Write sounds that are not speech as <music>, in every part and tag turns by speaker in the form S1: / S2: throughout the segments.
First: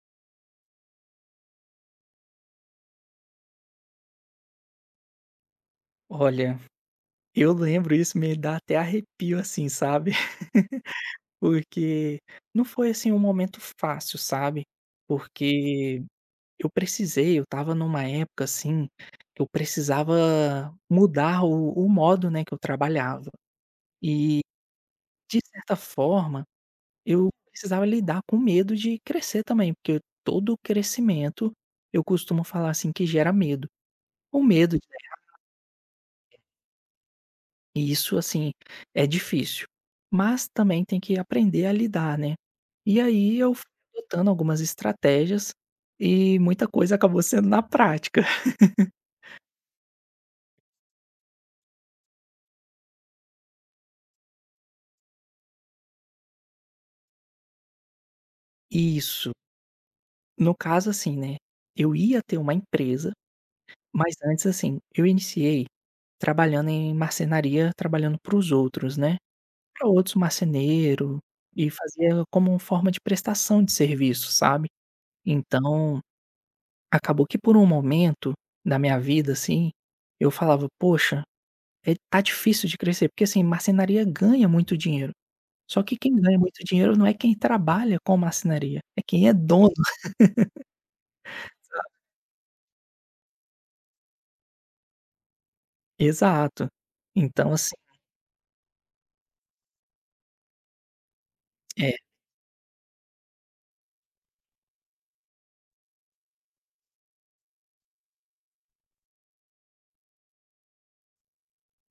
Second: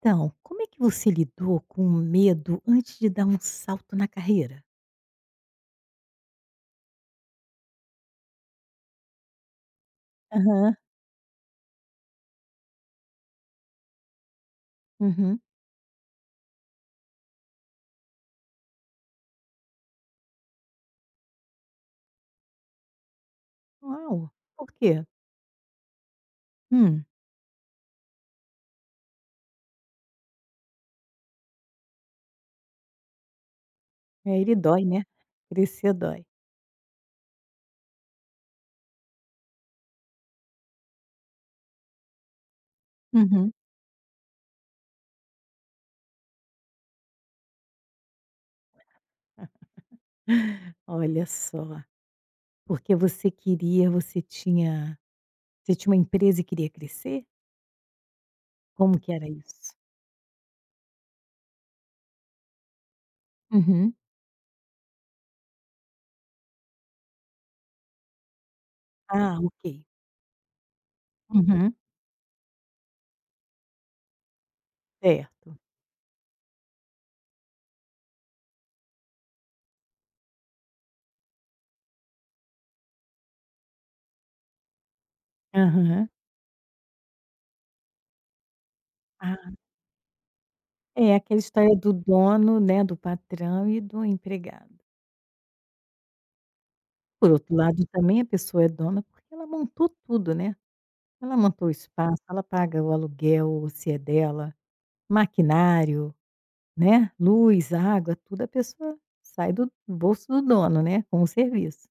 S1: Então, como é que você lidou com o medo antes de dar um salto na carreira?
S2: Olha, eu lembro, isso me dá até arrepio, assim, sabe.
S1: Aham,
S2: <laughs> Porque não foi, assim, um momento fácil, sabe.
S1: uhum.
S2: Porque eu estava numa época, assim, que eu precisava mudar o modo, né, que eu trabalhava.
S1: Uau!
S2: E,
S1: Por quê?
S2: de certa forma,
S1: Hum.
S2: eu precisava lidar com medo de crescer também, porque todo crescimento, eu costumo falar, assim, que gera medo.
S1: É,
S2: O
S1: ele
S2: medo
S1: dói, né? Crescer dói.
S2: E isso, assim, é difícil, mas também tem que aprender a lidar, né. E aí
S1: Uhum.
S2: eu fui adotando algumas estratégias e muita coisa acabou sendo na prática.
S1: Olha só, porque você tinha uma empresa e queria crescer? Como que era
S2: Isso.
S1: isso?
S2: No caso, assim, né, eu ia ter uma empresa,
S1: Uhum.
S2: mas antes, assim, eu iniciei trabalhando em marcenaria, trabalhando para os outros, né,
S1: Ah, ok.
S2: para outros marceneiro, e
S1: Uhum.
S2: fazia como uma forma de prestação de serviço, sabe.
S1: Certo.
S2: Então Acabou que, por um momento da minha vida, assim, eu falava: "Poxa, é, tá difícil de crescer", porque, assim, marcenaria ganha muito dinheiro, só que
S1: Aham.
S2: quem ganha muito dinheiro não é quem trabalha com marcenaria, é quem é
S1: Ah,
S2: dono,
S1: é aquela história do dono, né, do patrão e do empregado.
S2: exato.
S1: Por
S2: Então,
S1: outro
S2: assim,
S1: lado também a pessoa é dona porque ela montou tudo, né? Ela montou o
S2: é,
S1: espaço, ela paga o aluguel, se é dela, maquinário, né, luz, água, tudo a pessoa sai do bolso do dono, né, com o serviço.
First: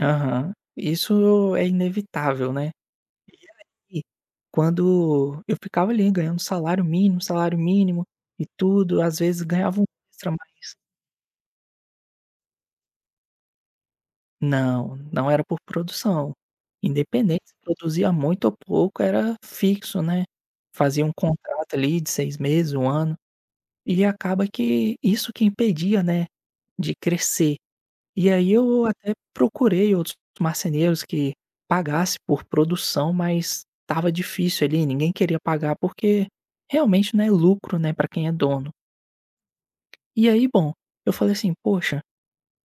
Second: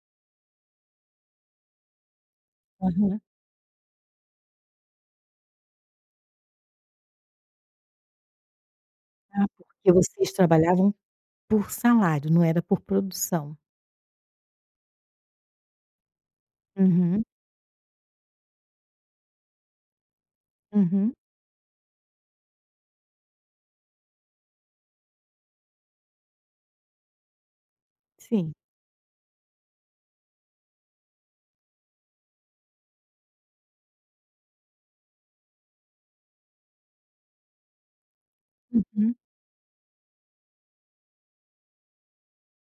S2: aham, isso é inevitável, né.
S1: Aham.
S2: E quando eu ficava ali ganhando salário mínimo e tudo, às vezes
S1: "Ah,
S2: ganhava um
S1: porque vocês
S2: extra mais.
S1: trabalhavam por salário, não era por produção".
S2: Não, não era por produção.
S1: Uhum,
S2: Independente se produzia muito ou pouco, era fixo, né. Fazia
S1: uhum.
S2: um contrato ali de 6 meses, um ano, e acaba que isso que impedia, né, de crescer. E aí
S1: Sim.
S2: eu até procurei outros marceneiros que pagasse por produção, mas estava difícil ali, ninguém queria pagar, porque realmente não é lucro, né, para quem é dono.
S1: Uhum.
S2: E aí, bom, eu falei assim: "Poxa,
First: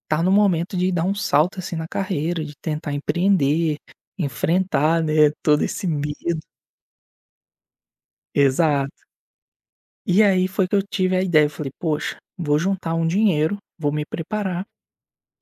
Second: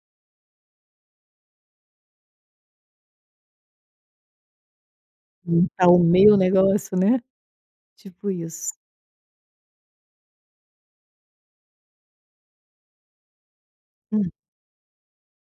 S2: tá no momento de dar um salto, assim, na carreira, de tentar empreender, enfrentar, né, todo esse
S1: Montar o meu
S2: medo".
S1: negócio, né, tipo isso.
S2: Exato. E aí foi que eu tive a ideia, eu falei: "Poxa, vou juntar um dinheiro, vou me
S1: Hum.
S2: preparar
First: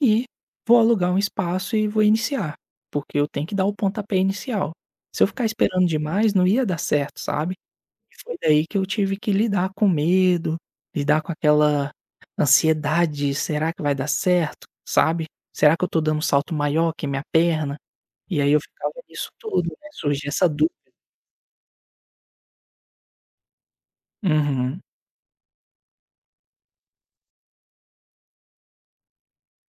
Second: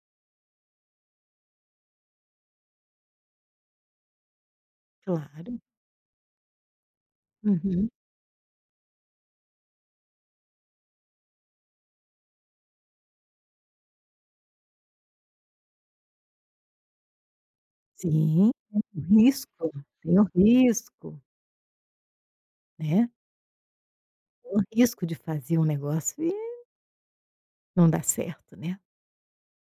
S2: e vou alugar um espaço e vou iniciar, porque eu tenho que dar o pontapé inicial. Se eu ficar
S1: Claro.
S2: esperando demais, não ia dar certo", sabe.
S1: Uhum.
S2: E foi daí que eu tive que lidar com medo, lidar com aquela ansiedade: "Será que vai dar certo?", sabe. "Será que eu tô dando um salto maior que minha perna?" E
S1: Sim,
S2: aí eu ficava nisso tudo, né,
S1: tem o
S2: surgia essa dú.
S1: risco, né, tem o
S2: Uhum,
S1: risco de fazer um negócio e não dar certo, né.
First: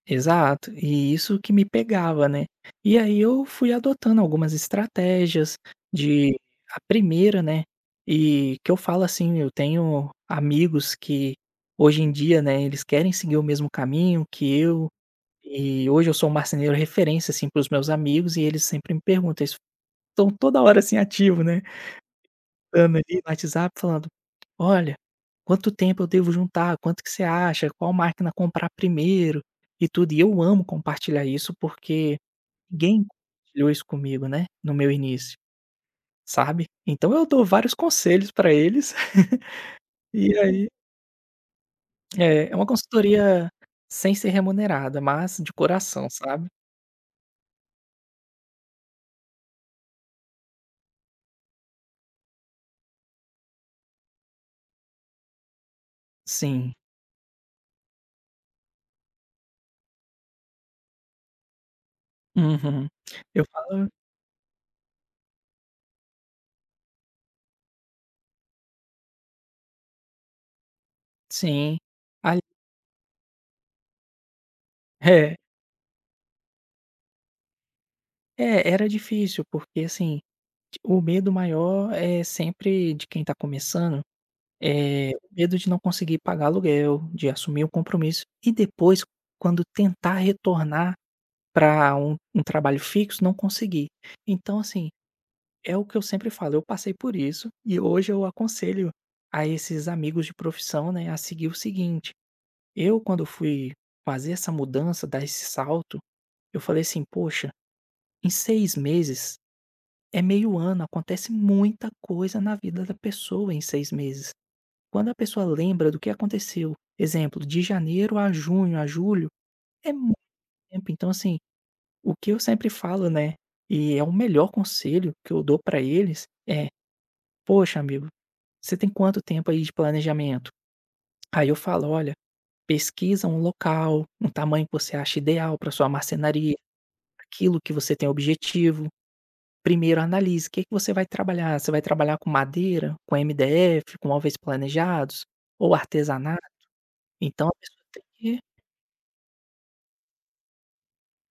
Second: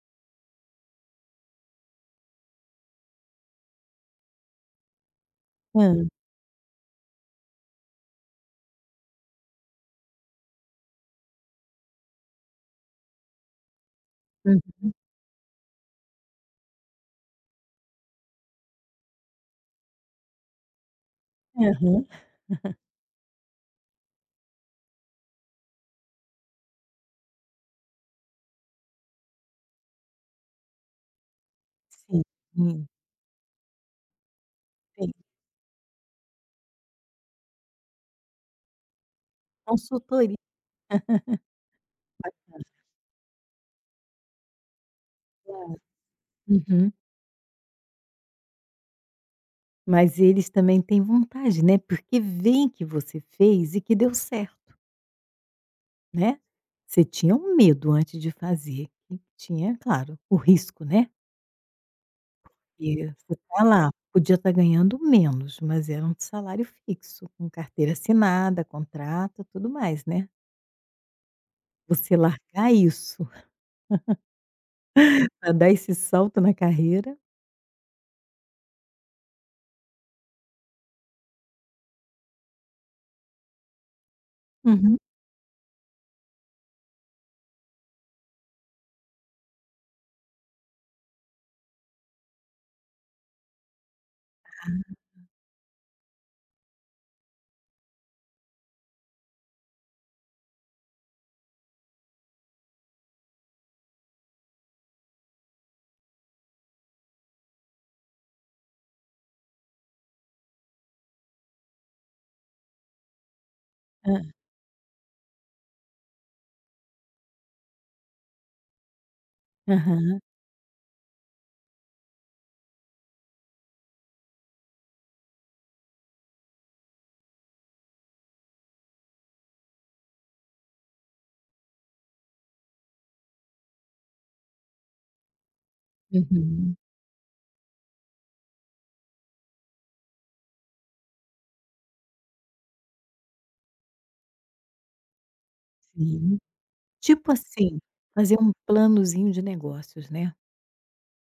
S2: exato. E isso que me pegava, né. E aí eu fui adotando algumas estratégias,
S1: Hã,
S2: de, a primeira, né, e que eu falo assim, eu tenho amigos que hoje em dia, né, eles querem seguir o mesmo caminho que
S1: hum,
S2: eu, e hoje eu sou um marceneiro referência, assim, para os meus amigos e eles sempre me perguntam, eles estão toda hora, assim, ativo, né.
S1: aham,
S2: Postando ali no WhatsApp, falando: "Olha, quanto tempo eu devo juntar? Quanto que você acha? Qual máquina comprar primeiro?" E tudo. E eu amo compartilhar isso, porque
S1: sim, sim,
S2: ninguém compartilhou isso comigo, né, no meu
S1: tem
S2: início, sabe. Então eu dou vários conselhos para eles, <laughs>
S1: consultoria.
S2: e aí é, é uma consultoria sem ser remunerada, mas de coração, sabe.
S1: Uhum. Mas eles também têm vontade, né, porque veem que você fez e que deu certo, né.
S2: Sim.
S1: Você tinha um medo antes de fazer, e tinha, claro, o risco, né,
S2: Uhum.
S1: porque você
S2: Eu
S1: tá
S2: falo,
S1: lá, podia estar ganhando menos, mas era um salário fixo, com carteira assinada, contrato, tudo mais, né.
S2: sim.
S1: Você
S2: Ali
S1: largar isso
S2: é,
S1: pra dar esse salto na carreira.
S2: é, era difícil, porque assim, o medo maior é sempre de quem está começando,
S1: Uhum.
S2: é o medo de não conseguir pagar aluguel, de assumir o compromisso e depois, quando tentar retornar para um trabalho fixo, não conseguir. Então, assim, é o que eu sempre falo, eu passei por isso e hoje eu aconselho a esses amigos de profissão, né, a seguir o seguinte: eu, quando fui fazer essa mudança, dar esse salto, eu falei assim: "Poxa, em 6 meses, é meio ano, acontece muita coisa na vida da pessoa em 6
S1: Hã.
S2: meses. Quando a pessoa lembra do que aconteceu, exemplo, de janeiro a junho, a julho, é muito
S1: Aham,
S2: tempo. Então, assim, o que eu sempre falo, né, e é o melhor conselho que eu dou pra eles é: Poxa, amigo, você tem quanto tempo aí de planejamento?". Aí eu falo: "Olha, pesquisa um local, um tamanho que você acha ideal para sua marcenaria,
S1: uhum,
S2: aquilo que você tem objetivo. Primeiro analise o que que você vai trabalhar. Você vai trabalhar com madeira, com MDF, com móveis planejados ou
S1: sim.
S2: artesanato?"
S1: Tipo
S2: Então a
S1: assim,
S2: pessoa tem
S1: fazer
S2: que,
S1: um planozinho de negócios, né.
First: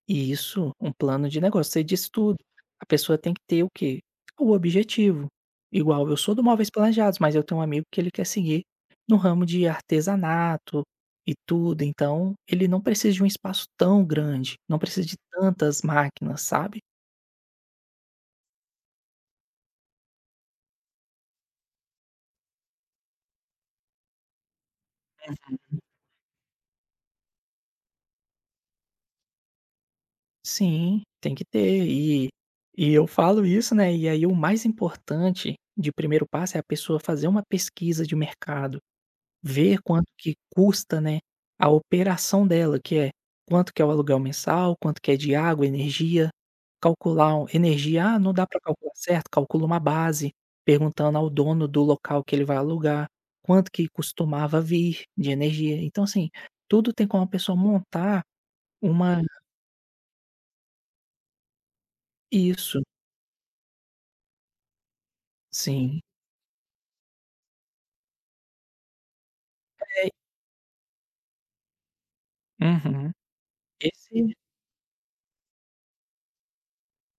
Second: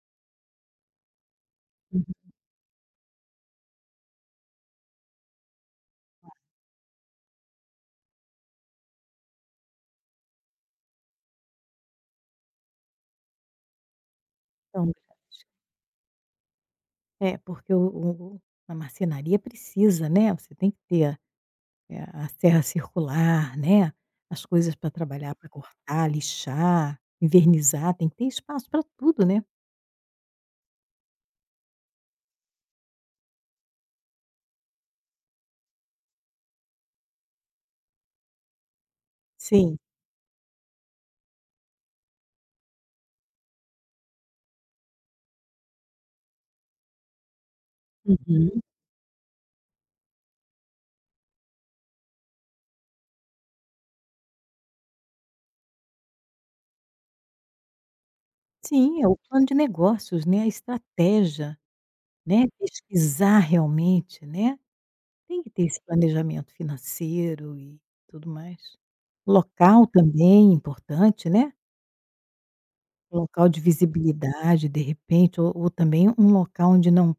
S2: isso, um plano de negócio, você
S1: Uhum.
S2: disse tudo. A pessoa tem que ter o quê? O objetivo. Igual, eu sou do móveis planejados, mas eu tenho um amigo que ele quer seguir no ramo de artesanato e tudo, então ele não precisa de um espaço tão grande, não
S1: Então
S2: precisa de tantas máquinas, sabe?
S1: é, é, porque o a marcenaria precisa, né, você tem que ter, a serra circular, né, as coisas pra trabalhar, pra cortar, lixar, envernizar, tem que ter espaço pra tudo, né.
S2: Sim, tem que ter. E eu falo isso, né, e aí o mais importante de primeiro passo é a pessoa fazer uma pesquisa de mercado,
S1: Sim.
S2: ver quanto que custa, né, a operação dela, que é quanto que é o aluguel mensal, quanto que é de água, energia, calcular o energia, ah, não dá para
S1: Uhum.
S2: calcular certo, calcula uma base, perguntando ao dono do local que ele vai alugar, quanto que costumava vir de energia. Então, assim, tudo tem como a pessoa montar
S1: Sim, é o
S2: uma,
S1: plano de negócios, né, a estratégia, né,
S2: isso,
S1: pesquisar realmente, né. Tem que ter esse
S2: sim.
S1: planejamento financeiro e tudo mais. Local
S2: É.
S1: também importante, né.
S2: Uhum.
S1: Local de
S2: Esse,
S1: visibilidade, de repente, ou também um local onde não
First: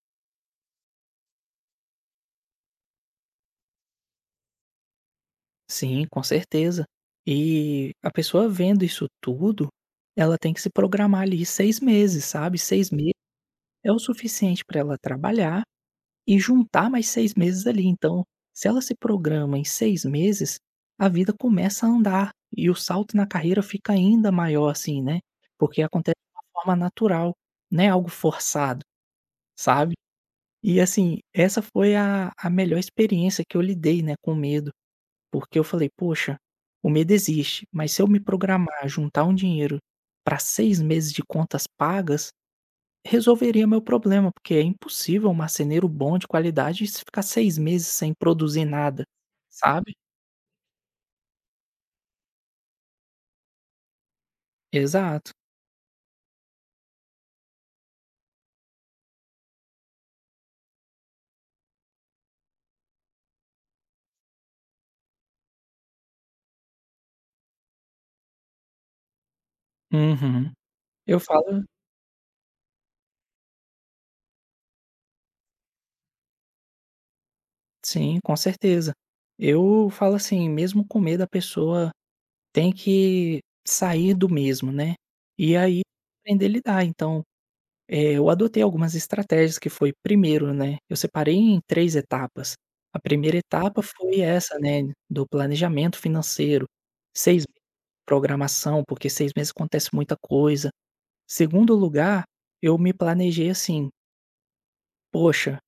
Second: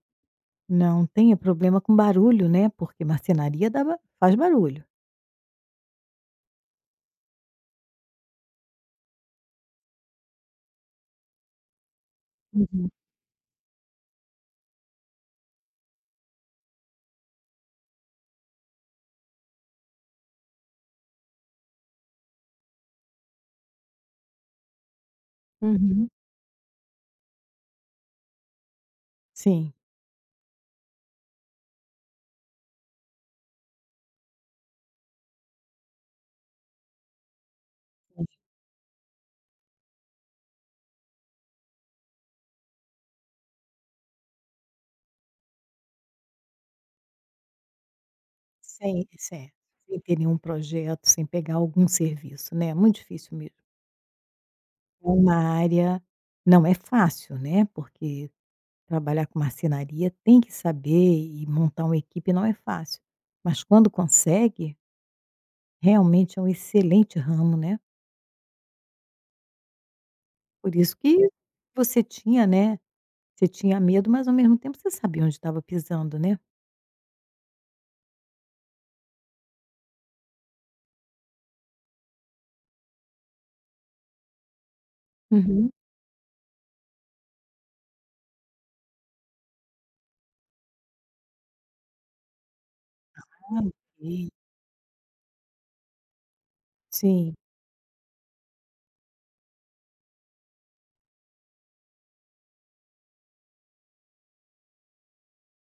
S1: não tenha problema com barulho, né, porque marcenaria dá ba faz barulho.
S2: sim, com certeza. E a pessoa vendo isso tudo, ela tem que se programar ali 6 meses, sabe.
S1: Uhum,
S2: Seis meses é o suficiente para ela trabalhar e juntar mais 6 meses ali. Então, se ela se programa em 6 meses, a vida começa a andar e o salto na carreira fica ainda maior, assim, né, porque
S1: uhum.
S2: acontece de uma forma natural, não é algo forçado,
S1: Sim,
S2: sabe. E assim, essa foi a melhor experiência que eu lidei, né, com medo. Porque eu falei: "Poxa, o medo existe, mas se eu me
S1: sim.
S2: programar, juntar um dinheiro para 6 meses de contas pagas, resolveria meu problema", porque é impossível um marceneiro bom, de qualidade, se ficar 6 meses sem produzir nada,
S1: sem sem
S2: sabe?
S1: sem ter nenhum projeto, sem pegar algum serviço, né, é muito difícil mesmo. É
S2: Exato.
S1: uma área não é fácil, né, porque trabalhar com marcenaria tem que saber e montar uma equipe não é fácil, mas quando consegue, realmente é um excelente ramo, né.
S2: Uhum.
S1: Por isso que
S2: Eu falo,
S1: você tinha, né, você tinha medo, mas ao mesmo tempo você sabia onde estava pisando, né.
S2: sim, com certeza. Eu falo assim, mesmo com medo a pessoa tem que sair do mesmo, né, e
S1: Uhum.
S2: aí aprender a lidar. Eu adotei algumas estratégias, que foi primeiro, né, eu separei em 3 etapas. A primeira
S1: Ah, ok.
S2: etapa foi essa, né, do planejamento financeiro,
S1: Sim,
S2: 6, programação, porque 6 meses acontece muita coisa. Segundo lugar, eu me planejei assim: "Poxa,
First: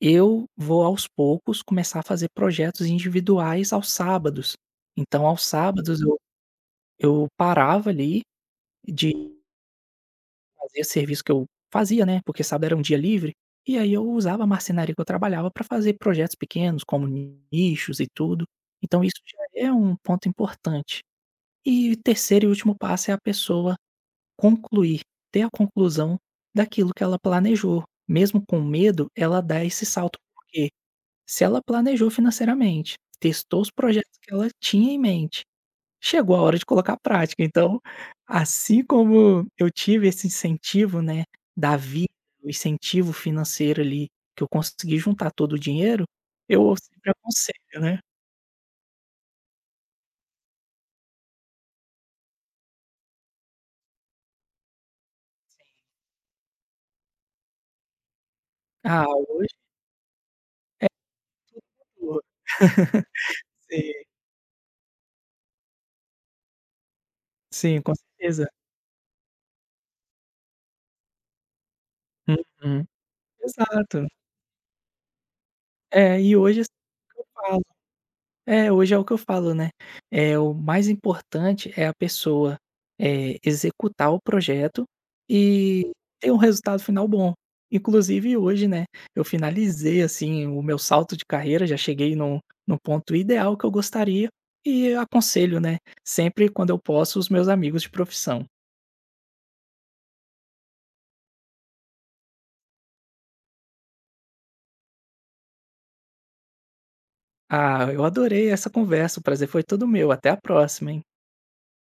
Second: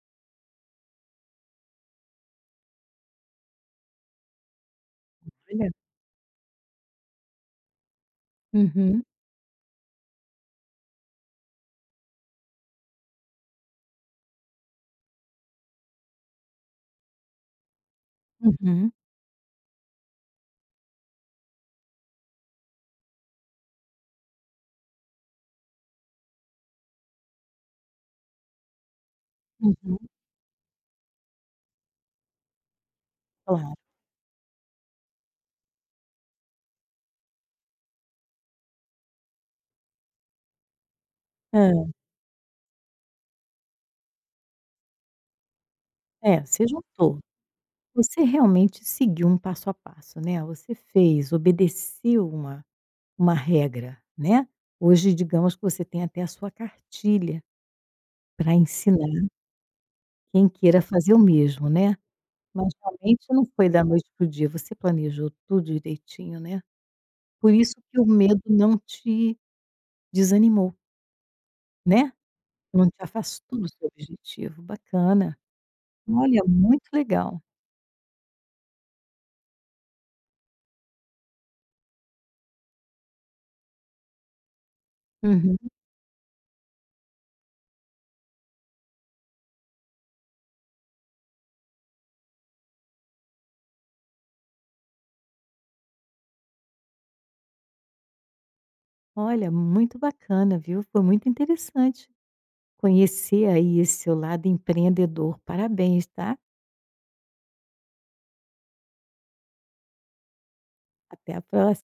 S2: eu vou aos poucos começar a fazer projetos individuais aos sábados". Então, aos
S1: olha.
S2: sábados eu parava ali
S1: Uhum.
S2: de fazia serviço que eu fazia, né, porque sábado era um dia livre, e aí eu usava a marcenaria que eu trabalhava para fazer projetos pequenos, como nichos e tudo.
S1: Uhum,
S2: Então isso já é um ponto importante. E o terceiro e último passo é a pessoa concluir, ter a conclusão daquilo que ela planejou. Mesmo com medo, ela dá esse
S1: uhum,
S2: salto, porque se ela planejou financeiramente, testou os
S1: claro.
S2: projetos que ela tinha em mente, chegou a hora de colocar a prática. Então, assim como eu tive esse incentivo, né,
S1: Hã.
S2: da vida, o incentivo financeiro ali, que eu consegui juntar todo o dinheiro,
S1: É, você
S2: eu sempre
S1: juntou.
S2: aconselho, né.
S1: Você realmente seguiu um passo a passo, né, você fez, obedeceu uma regra, né. Hoje, digamos que você tem até a sua cartilha para
S2: Ah,
S1: ensinar
S2: hoje,
S1: quem queira fazer o mesmo, né.
S2: pô,
S1: Mas realmente não foi da
S2: sim,
S1: noite para o dia, você planejou tudo direitinho, né. Por isso
S2: sim, com
S1: que o medo
S2: certeza.
S1: não te desanimou, né.
S2: Uhum.
S1: Não te afastou do seu
S2: Exato.
S1: objetivo, bacana.
S2: É, e
S1: Olha,
S2: hoje é assim,
S1: muito
S2: eu
S1: legal.
S2: falo é, hoje é o que eu falo, né, é, o mais importante é a pessoa, executar o projeto
S1: Uhum.
S2: e ter um resultado final bom. Inclusive hoje, né, eu finalizei, assim, o meu salto de carreira, já cheguei no no ponto ideal que eu gostaria, e eu aconselho, né, sempre quando eu posso, os meus amigos de profissão.
S1: Olha, muito bacana, viu. Foi muito interessante conhecer aí esse seu lado empreendedor. Parabéns, tá.
S2: Ah, eu adorei essa conversa, o prazer foi todo meu, até a próxima, hein.
S1: Até a pró